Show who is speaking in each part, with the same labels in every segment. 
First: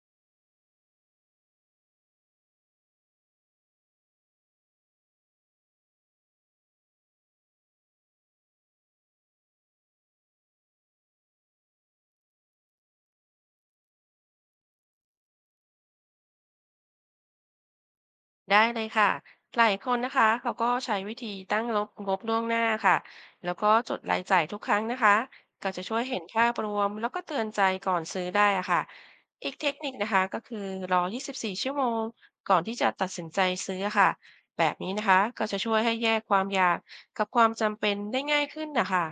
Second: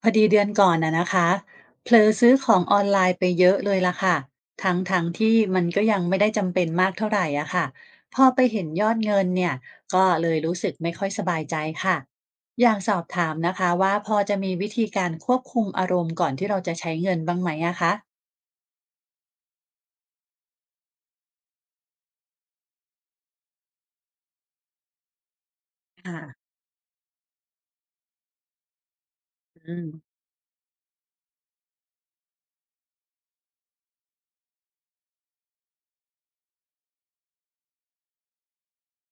Speaker 1: พอดีเดือนก่อนน่ะนะคะเผลอซื้อของออนไลน์ไปเยอะเลยล่ะค่ะทั้งที่มันก็ยังไม่ได้จำเป็นมากเท่าไหร่อะค่ะพอไปเห็นยอดเงินเนี่ยก็เลยรู้สึกไม่ค่อยสบายใจค่ะอยากสอบถามนะคะว่าพอจะมีวิธีการควบคุมอารมณ์ก่อนที่เราจะใช้เงินบ้างไหมอะคะ
Speaker 2: ได้เลยค่ะหลายคนนะคะเขาก็ใช้วิธีตั้งงบล่วงหน้าค่ะแล้วก็จดรายจ่ายทุกครั้งนะคะก็จะช่วยเห็นภา
Speaker 1: ค่ะ
Speaker 2: พรวมแล้วก็เตือนใจก่อนซื้อได้อะค่ะอีกเทค
Speaker 1: อืม
Speaker 2: นิคนะคะก็คือรอ 24 ชั่วโมงก่อนที่จะตัดสินใจซื้อค่ะแบบนี้นะคะก็จะช่วยให้แยกความอยากกับความจำเป็นได้ง่ายขึ้นนะคะ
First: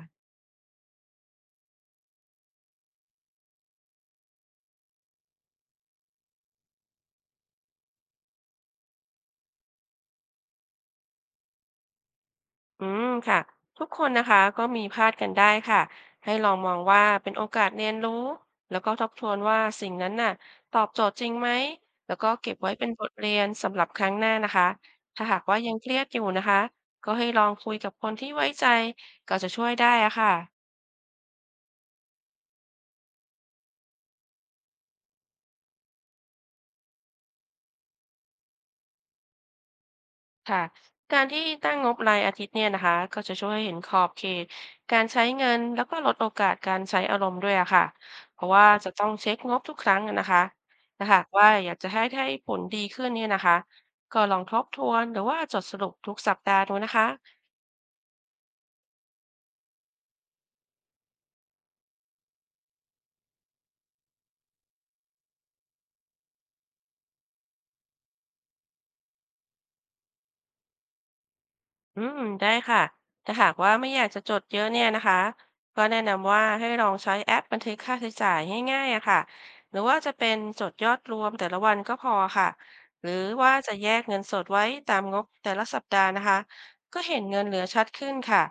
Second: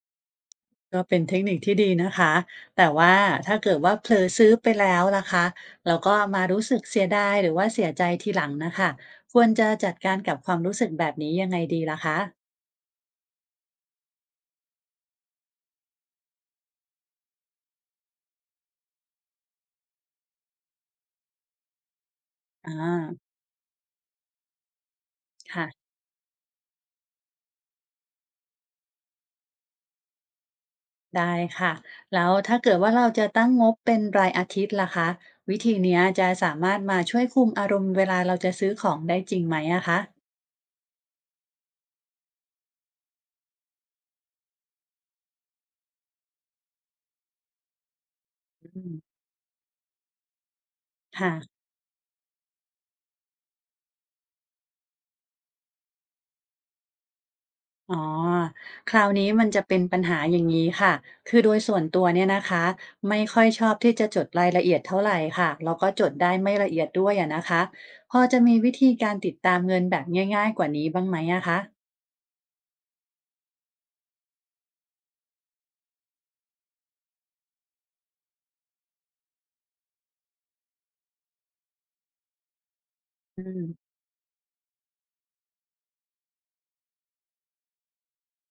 Speaker 1: ก็เป็นเทคนิคที่ดีนะคะแต่ว่าถ้าเกิดว่าเผลอซื้อไปแล้วล่ะคะแล้วก็มารู้สึกเสียดายหรือว่าเสียใจทีหลังนะคะควรจะจัดการกับความรู้สึกแบบนี้ยังไงดีล่ะคะ
Speaker 2: อืมค่ะทุกคนนะคะก็มีพลาดกันได้ค่ะให้ลองมองว่าเป็นโอกาสเรียนรู้แล้วก็ทบทวนว่าสิ่งนั้นน่ะตอบโจทย์จริงไหมแล้วก็เก็บไว้เป็นบท
Speaker 1: อา
Speaker 2: เรียนสำหรับครั้งหน้านะคะถ้าหากว่า
Speaker 1: ค่ะ
Speaker 2: ยังเครียดอยู่นะคะก็ให้ลองคุยกับคนที่ไว้ใจก็จะช่วยได้อะค่ะ
Speaker 1: ได้ค่ะแล้วถ้าเกิดว่าเราจะตั้งงบเป็นรายอาทิตย์ล่ะคะวิธีเนี้ยจะสามารถมาช่วยคุมอารมณ์เวลาเราจะซื้อของได้จริงไหมอะคะ
Speaker 2: ค่ะการที่ตั้งงบรายอาทิตย์เนี่ยนะคะก็จะช่วยให้เห็นขอบเขตการใช้เงินแล้วก็ลดโอกาสการใช้อารมณ์ด้วยอะค่ะเพราะว่า
Speaker 1: อื
Speaker 2: จะ
Speaker 1: ม
Speaker 2: ต้องเช็คงบทุกครั้งอะนะคะถ้าหากว่า
Speaker 1: ค่ะ
Speaker 2: อยากจะให้ได้ผลดีขึ้นเนี่ยนะคะก็ลองทบทวนหรือว่าจดสรุปทุกสัปดาห์ดูนะคะ
Speaker 1: อ๋อคราวนี้มันจะเป็นปัญหาอย่างนี้ค่ะคือโดยส่วนตัวเนี่ยนะคะไม่ค่อยชอบที่จะจดรายละเอียดเท่าไหร่ค่ะแล้วก็จดได้ไม่ละเอียดด้วยอะนะคะพอจะมีวิธีการติดตามเงินแบบง่ายๆกว่านี้บ้างไหมอะคะ
Speaker 2: อืมได้ค่ะถ้าหากว่าไม่อยากจะจดเยอะเนี่ยนะคะ ก็แนะนำว่าให้ลองใช้แอปบันทึกค่าใช้จ่ายง่ายๆอะค่ะ หรือว่าจะเป็นจดยอดรวมแต่ละวันก็พอค่ะ หรือ
Speaker 1: อื
Speaker 2: ว่า
Speaker 1: ม
Speaker 2: จะแยกเงินสดไว้ตามงบแต่ละสัปดาห์นะคะก็เห็นเงินเหลือชัดขึ้นค่ะ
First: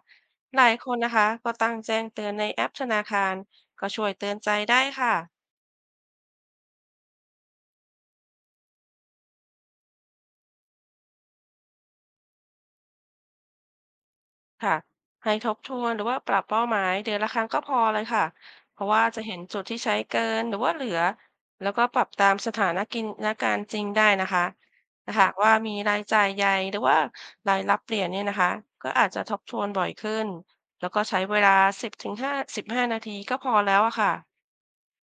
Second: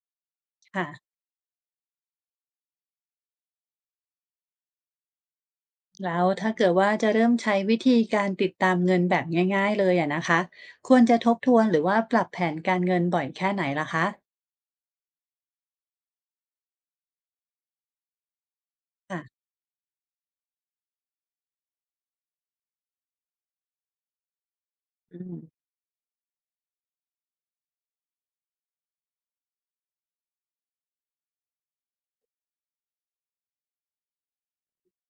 Speaker 2: หลายค
Speaker 1: ค่ะ
Speaker 2: นนะคะก็ตั้งแจ้งเตือนในแอปธนาคารก็ช่วยเตือนใจได้ค่ะ
Speaker 1: แล้วถ้าเกิดว่าจะเริ่มใช้วิธีการติดตามเงินแบบง่ายๆเลยอะนะคะควรจะทบทวนหรือว่าปรับแผนการเงินบ่อยแค่ไหนล่ะคะ
Speaker 2: ค่ะให้ทบทวนหรือว่าปรับเป้าหมายเดือนละครั้งก็พอเลยค่ะเพราะว่าจะเห็น
Speaker 1: ค่ะ
Speaker 2: จุดที่ใช้เกินหรือว่าเหลือแล้วก็ปรับตามสถานกินและการณ์จริงได้นะคะถ้า
Speaker 1: อื
Speaker 2: หาก
Speaker 1: ม
Speaker 2: ว่ามีรายจ่ายใหญ่หรือว่ารายรับเปลี่ยนเนี่ยนะคะก็อาจจะทบทวนบ่อยขึ้นแล้วก็ใช้เวลา10 ถึง 55 นาทีก็พอแล้วอะค่ะ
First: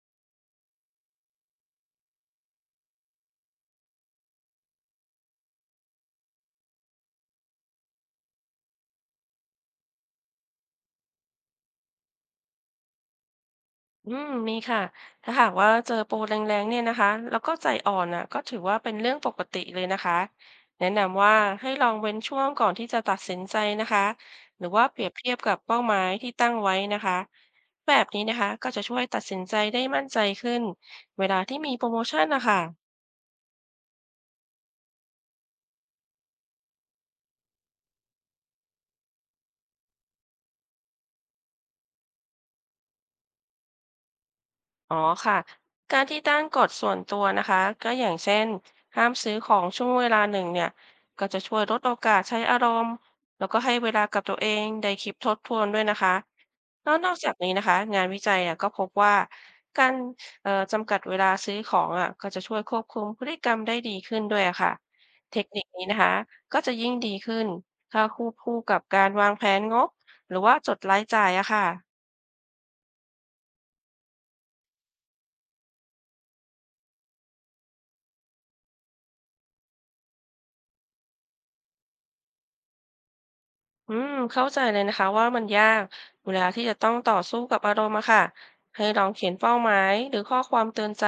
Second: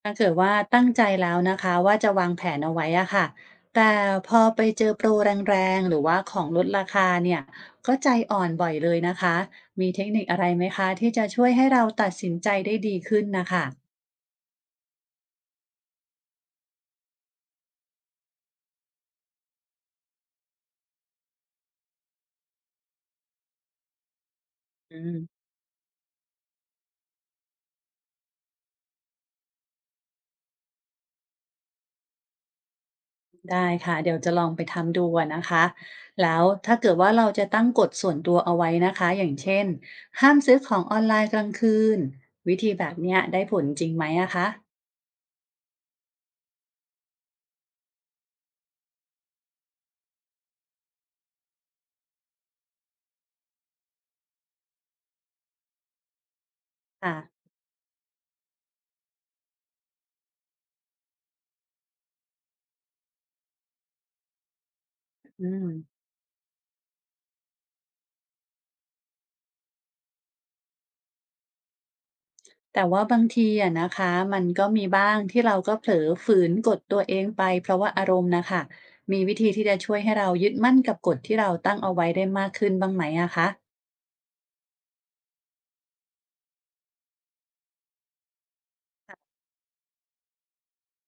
Speaker 1: ถ้าเกิดว่าตั้งใจแล้วนะคะว่าจะวางแผนเอาไว้อะค่ะแต่พอไปเจอโปรแรงๆหรือว่าของลดราคาเนี่ยก็ใจอ่อนบ่อยเลยนะคะมีเทคนิคอะไรไหมคะที่จะช่วยให้เราตัดสินใจได้ดีขึ้นน่ะค่ะ
Speaker 2: อืมมีค่ะถ้าหากว่าเจอโปรแรงๆเนี่ยนะคะแล้วก็ใจอ่อนน่ะก็ถือว่าเป็นเรื่องปกติเลยนะคะแนะนำว่าให้ลองเว้นช่วงก่อนที่จะตัดสินใจนะคะหรือว่าเป
Speaker 1: อื
Speaker 2: รียบเทียบ
Speaker 1: ม
Speaker 2: กับเป้าหมายที่ตั้งไว้นะคะแบบนี้นะคะก็จะช่วยตัดสินใจได้มั่นใจขึ้นเวลาที่มีโปรโมชั่นนะคะ
Speaker 1: ได้ค่ะเดี๋ยวจะลองไปทำดูอะนะคะแล้วถ้าเกิดว่าเราจะตั้งกฎส่วนตัวเอาไว้นะคะอย่างเช่นห้ามซื้อของออนไลน์กลางคืนวิธีแบบเนี้ยได้ผลจริงไหมอะคะ
Speaker 2: อ๋อค่ะการที่ตั้งกฎส่วนตัวนะคะก็อย่างเช่นห้ามซื้อของช่วงเวลาหนึ่งเนี่ยก็จะช่วยลดโอกาสใช้อารมณ์แล้วก็ให้เวลากับตัวเองได้คิดทบทวนด้วยนะคะแล้วนอ
Speaker 1: ค่ะ
Speaker 2: กจากนี้นะคะงานวิจัยอ่ะก็พบว่าการจำกัดเวลาซื้อของอ่ะก็จะช่วยควบคุมพฤติกรรมได้ดีขึ้นด้วยอะค่ะเท
Speaker 1: อื
Speaker 2: คนิค
Speaker 1: ม
Speaker 2: นี้นะคะก็จะยิ่งดีขึ้นถ้าคู่กับการวางแผนงบหรือว่าจดรายจ่ายอะค่ะ
Speaker 1: แต่ว่าบางทีอะนะคะมันก็มีบ้างที่เราก็เผลอฝืนกดตัวเองไปเพราะว่าอารมณ์น่ะค่ะมีวิธีที่จะช่วยให้เรายึดมั่นกับกฎที่เราตั้งเอาไว้ได้มากขึ้นบ้างไหมอะคะ
Speaker 2: อืมเข้าใจเลยนะคะว่ามันยากเวลาที่จะต้องต่อสู้กับอารมณ์อะค่ะให้ลองเขียนเป้าหมายหรือข้อความเตือนใจ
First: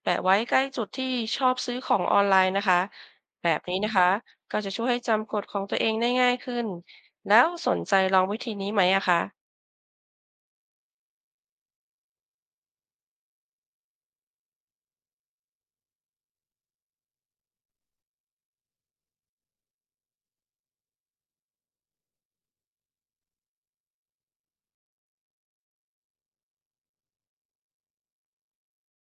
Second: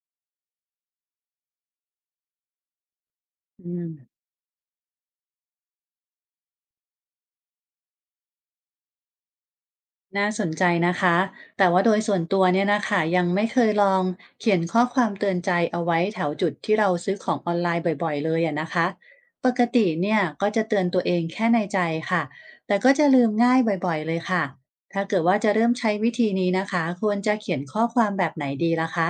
Speaker 2: แปะไว้ใกล้จุดที่ชอบซื้อของออนไลน์นะคะแบบ
Speaker 1: อื
Speaker 2: นี้นะ
Speaker 1: ม
Speaker 2: คะก็จะช่วยให้จำกฎของตัวเองได้ง่ายขึ้นแล้วสนใจลองวิธีนี้ไหมอะคะ
Speaker 1: น่าสนใจนะคะแต่ว่าโดยส่วนตัวเนี่ยนะคะยังไม่เคยลองเขียนข้อความเตือนใจเอาไว้แถวจุดที่เราซื้อของออนไลน์บ่อยๆเลยอะนะคะปกติเนี่ยก็จะเตือนตัวเองแค่ในใจค่ะแต่ก็จะลืมง่ายบ่อยๆเลยค่ะถ้าเกิดว่าจะเริ่มใช้วิธีนี้นะคะควรจะเขียนข้อความแบบไหนดีล่ะคะ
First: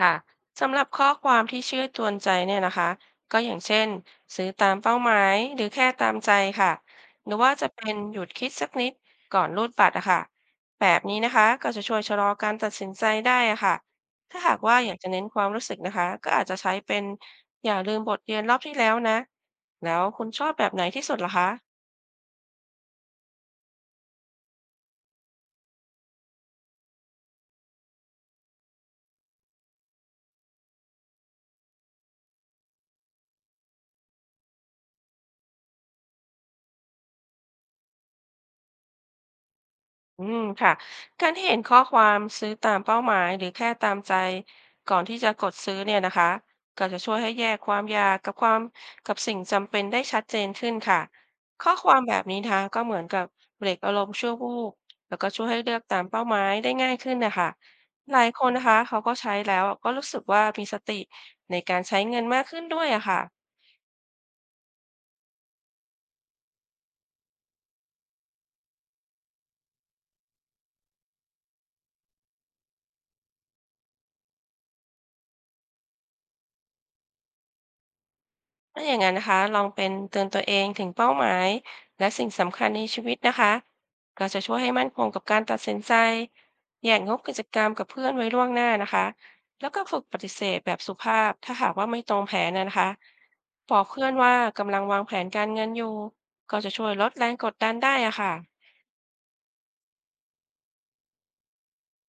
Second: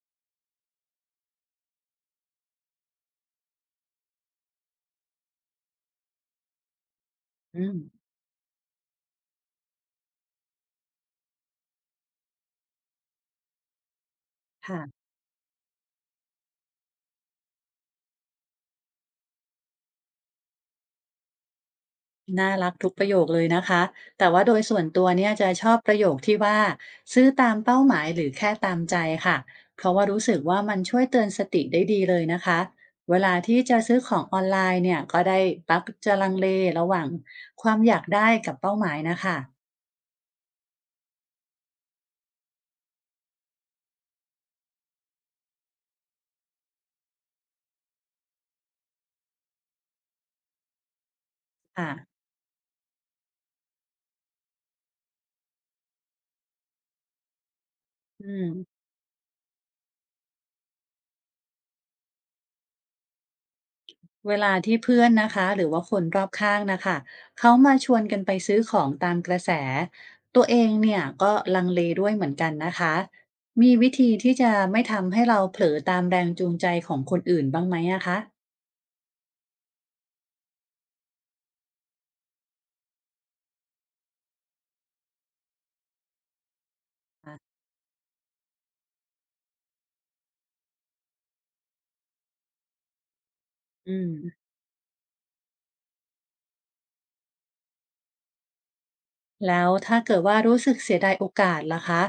Speaker 2: ค่ะสำหรับข้อความที่ชื่อจวนใจเนี่ยนะคะก็อย่างเช่นซื้อตามเป้าหมายหรือแค่ตามใจค่ะหรือว่า
Speaker 1: อื
Speaker 2: จะ
Speaker 1: ม
Speaker 2: เป็นหยุดคิดสักนิดก่อนรูดบัตรอะค่ะแบบนี้นะคะก็จะช่วยชะลอการตัดสินใจได้อะค่ะถ้าหากว่าอยาก
Speaker 1: ค่ะ
Speaker 2: จะเน้นความรู้สึกนะคะก็อาจจะใช้เป็นอย่าลืมบทเรียนรอบที่แล้วนะแล้วคุณชอบแบบไหนที่สุดล่ะคะ
Speaker 1: น่ารักทุกประโยคเลยนะคะแต่ว่าโดยส่วนตัวเนี่ยจะชอบประโยคที่ว่าซื้อตามเป้าหมายหรือแค่ตามใจค่ะเพราะว่ารู้สึกว่ามันช่วยเตือนสติได้ดีเลยนะคะเวลาที่จะซื้อของออนไลน์เนี่ยก็ได้ปักจะลังเลระหว่างความอยากได้กับเป้าหมายนะคะ
Speaker 2: อืมค่ะการที่เห็นข้อความซื้อตามเป้าหมายหรือแค่ตามใจก่อนที่จะกดซื้อเนี่ยนะคะก็จะช่วยให้แยกความอยากกับความกับสิ่งจำเป็นได้ชัดเจนขึ้นค่ะข้อค
Speaker 1: ค่ะ
Speaker 2: วามแบบนี้นะคะก็เหมือนกับเบรกอารมณ์ชั่ววูบแล้วก็ช่วยให้เลือกตามเป้าหมายได้ง่ายขึ้นนะคะหลา
Speaker 1: อื
Speaker 2: ยคนนะคะ
Speaker 1: ม
Speaker 2: เขาก็ใช้แล้วก็รู้สึกว่ามีสติในการใช้เงินมากขึ้นด้วยอะค่ะ
Speaker 1: เวลาที่เพื่อนนะคะหรือว่าคนรอบข้างนะคะเขามาชวนกันไปซื้อของตามกระแสตัวเองเนี่ยก็ลังเลด้วยเหมือนกันนะคะมีวิธีที่จะไม่ทำให้เราเผลอตามแรงจูงใจของคนอื่นบ้างไหมอะคะ
Speaker 2: ถ้าอย่างนั้นนะคะลองเป็นเตือนตัวเองถึงเป้าหมายและสิ่งสำคัญในชีวิตนะคะก็จะช่วยให้มั่นคงกับการตัดสินใจแยกงบกิจ
Speaker 1: อ่ะ
Speaker 2: กรรมกับเพื่อนไว้ล่วงหน้านะคะแล้วก็ฝึกปฏิเสธแบบสุภาพถ้าหากว่าไม่ตรงแผนนะนะคะบอก
Speaker 1: อื
Speaker 2: เพื่อ
Speaker 1: ม
Speaker 2: นว่ากำลังวางแผนการเงินอยู่ก็จะช่วยลดแรงกดดันได้อะค่ะ
Speaker 1: แล้วถ้าเกิดว่ารู้สึกเสียดายโอกาสล่ะคะ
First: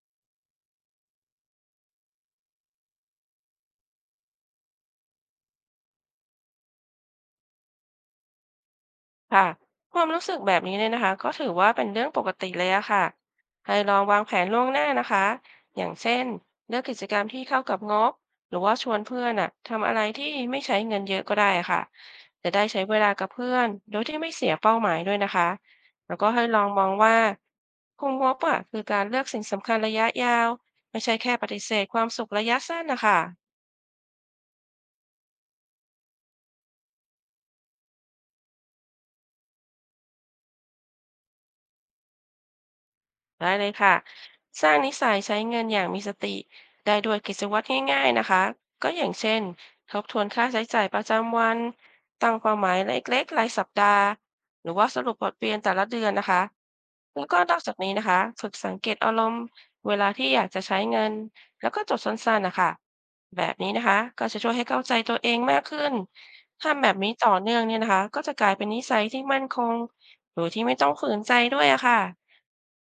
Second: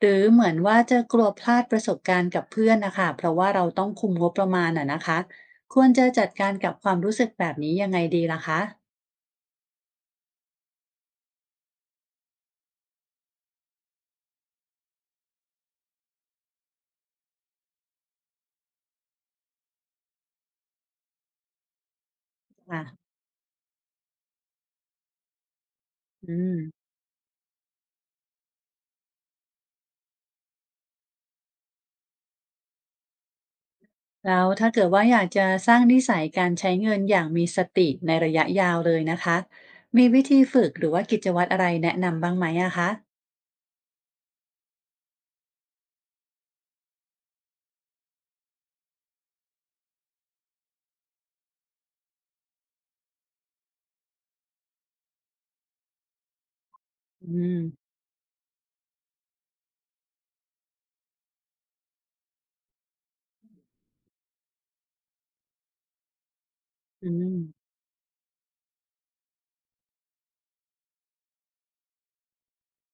Speaker 1: หรือเหมือนว่าจะกลัวพลาดประสบการณ์กับเพื่อนนะคะเพราะว่าเราต้องคุมงบประมาณอะนะคะควรจะจัดการกับความรู้สึกแบบนี้ยังไงดีล่ะคะ
Speaker 2: ค่ะความรู้สึกแบบนี้เนี่ยนะคะก็ถือว่าเป็นเรื่องปกติเลยอะค่ะให้ลองวางแผนล่วงหน้านะคะอย่างเช่นเลือกกิจกรรมที่เข้ากับงบหรือว่าชวนเพื่อนอะทำอะไรที่ไม่ใช้เงินเยอะก็ได้ค่ะจะได้ใช้เวลา
Speaker 1: อ่ะ
Speaker 2: กับเพื่อนโดยที่ไม่เสียเป้าหมายด้วยนะคะแล้วก็
Speaker 1: อื
Speaker 2: ให้ลองมอ
Speaker 1: ม
Speaker 2: งว่าคุมงบอะคือการเลือกสิ่งสำคัญระยะยาวไม่ใช่แค่ปฏิเสธความสุขระยะสั้นนะคะ
Speaker 1: แล้วถ้าเกิดว่าอยากจะสร้างนิสัยการใช้เงินอย่างมีสติในระยะยาวเลยนะคะมีวิธีฝึกหรือว่ากิจวัตรอะไรแนะนำบ้างไหมอะคะ
Speaker 2: ได้เลยค่ะ สร้างนิสัยใช้เงินอย่างมีสติได้ด้วยกิจวัตรง่ายๆนะคะก็อย่างเช่นทบทวนค่าใช้จ่ายประจำวัน ตั้งเป้าหมายเล็กๆรายสัปดาห์ หรือว่าสรุปบทเรียนแต่ละเดือนนะคะแล้วก็
Speaker 1: อื
Speaker 2: น
Speaker 1: ม
Speaker 2: อกจากนี้นะคะฝึกสังเกตอารมณ์เวลาที่อยากจะใช้เงิน แล้วก็จดสั้นๆนะคะแบบนี้นะคะก็จะช่วยให้เข้าใจตัวเองมากขึ้นทำแบบ
Speaker 1: อื
Speaker 2: นี้ต่อ
Speaker 1: ม
Speaker 2: เนื่องเนี่ยนะคะก็จะกลายเป็นนิสัยที่มั่นคงโดยที่ไม่ต้องฝืนใจด้วยอะค่ะ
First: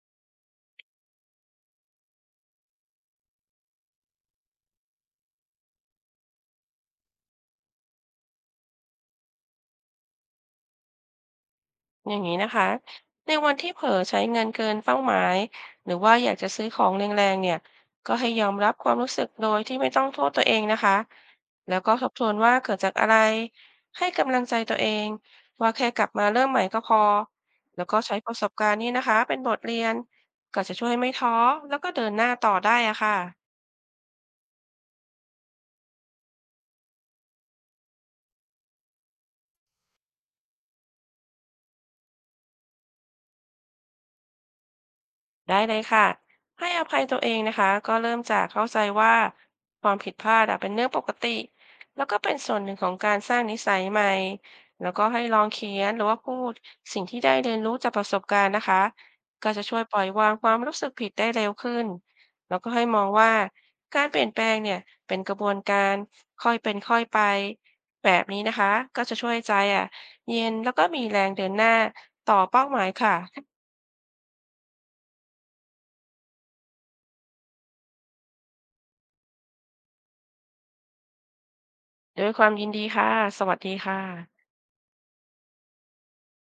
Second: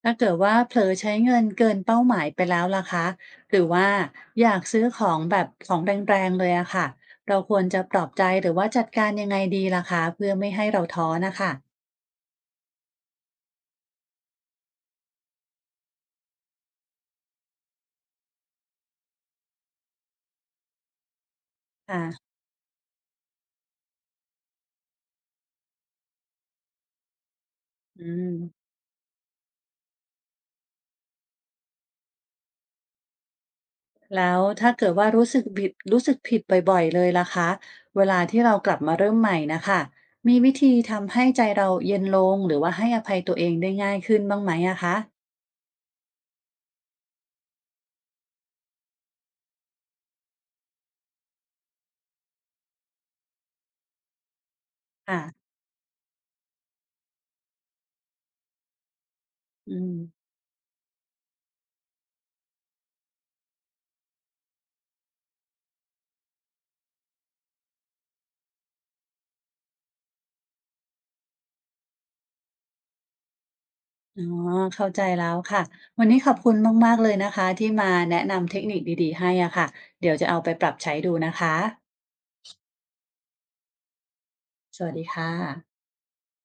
Speaker 1: ถ้าเกิดว่าเผลอใช้เงินเกินเป้าหมายไปแล้วล่ะคะหรือว่าอยากซื้อของแบบของแรงๆเลยอะค่ะเราควรจะปลอบใจหรือว่าจัดการยังไงดีล่ะคะเพื่อไม่ให้เราท้อนะคะ
Speaker 2: อย่างนี้นะคะในวันที่เผลอใช้เงินเกินเป้าหมายหรือว่าอยากจะซื้อของแรงๆเนี่ยก็ให้ยอมรับความรู้สึกโดยที่ไม่ต้องโทษตัวเองนะคะแล้วก็
Speaker 1: ค่ะ
Speaker 2: ทบทวนว่าเกิดจากอะไรให้กำลังใจตัวเองว่าแค่กลับมาเริ่มใหม่ก็พอแล้วก็
Speaker 1: อื
Speaker 2: ใช้
Speaker 1: ม
Speaker 2: ประสบการณ์นี้นะคะเป็นบทเรียนก็จะช่วยไม่ท้อแล้วก็เดินหน้าต่อได้อะค่ะ
Speaker 1: แล้วถ้าเกิดว่ารู้สึกผิดบ่อยๆเลยล่ะคะเวลาที่เรากลับมาเริ่มใหม่นะคะมีวิธีทำให้ใจเราเย็นลงหรือว่าให้อภัยตัวเองได้ง่ายขึ้นบ้างไหมอะคะ
Speaker 2: ได้เลยค่ะให้อภัยตัวเองนะคะก็เริ่มจากเข้าใจว่าความผิดพลาดอะเป็นเรื่องปกติแล้วก็เป็นส่วนหนึ่งของการสร้างนิสัยใหม่แล้วก็
Speaker 1: ค่ะ
Speaker 2: ให้ลองเขียนหรือว่าพูดสิ่งที่ได้เรียนรู้จากประสบการณ์นะคะก็จะ
Speaker 1: อื
Speaker 2: ช่วยป
Speaker 1: ม
Speaker 2: ล่อยวางความรู้สึกผิดได้เร็วขึ้นแล้วก็ให้มองว่าการเปลี่ยนแปลงเนี่ยเป็นกระบวนการค่อยเป็นค่อยไปแบบนี้นะคะก็จะช่วยใจอ่ะเย็นแล้วก็มีแรงเดินหน้าต่อเป้าหมายค่ะ
Speaker 1: อ๋อเข้าใจแล้วค่ะวันนี้ขอบคุณมากๆเลยนะคะที่มาแนะนำเทคนิคดีๆให้อะค่ะเดี๋ยวจะเอาไปปรับใช้ดูนะคะ
Speaker 2: ด้วยความยินดีค่ะ สวัสดีค่ะ
Speaker 1: สวัสดีค่ะ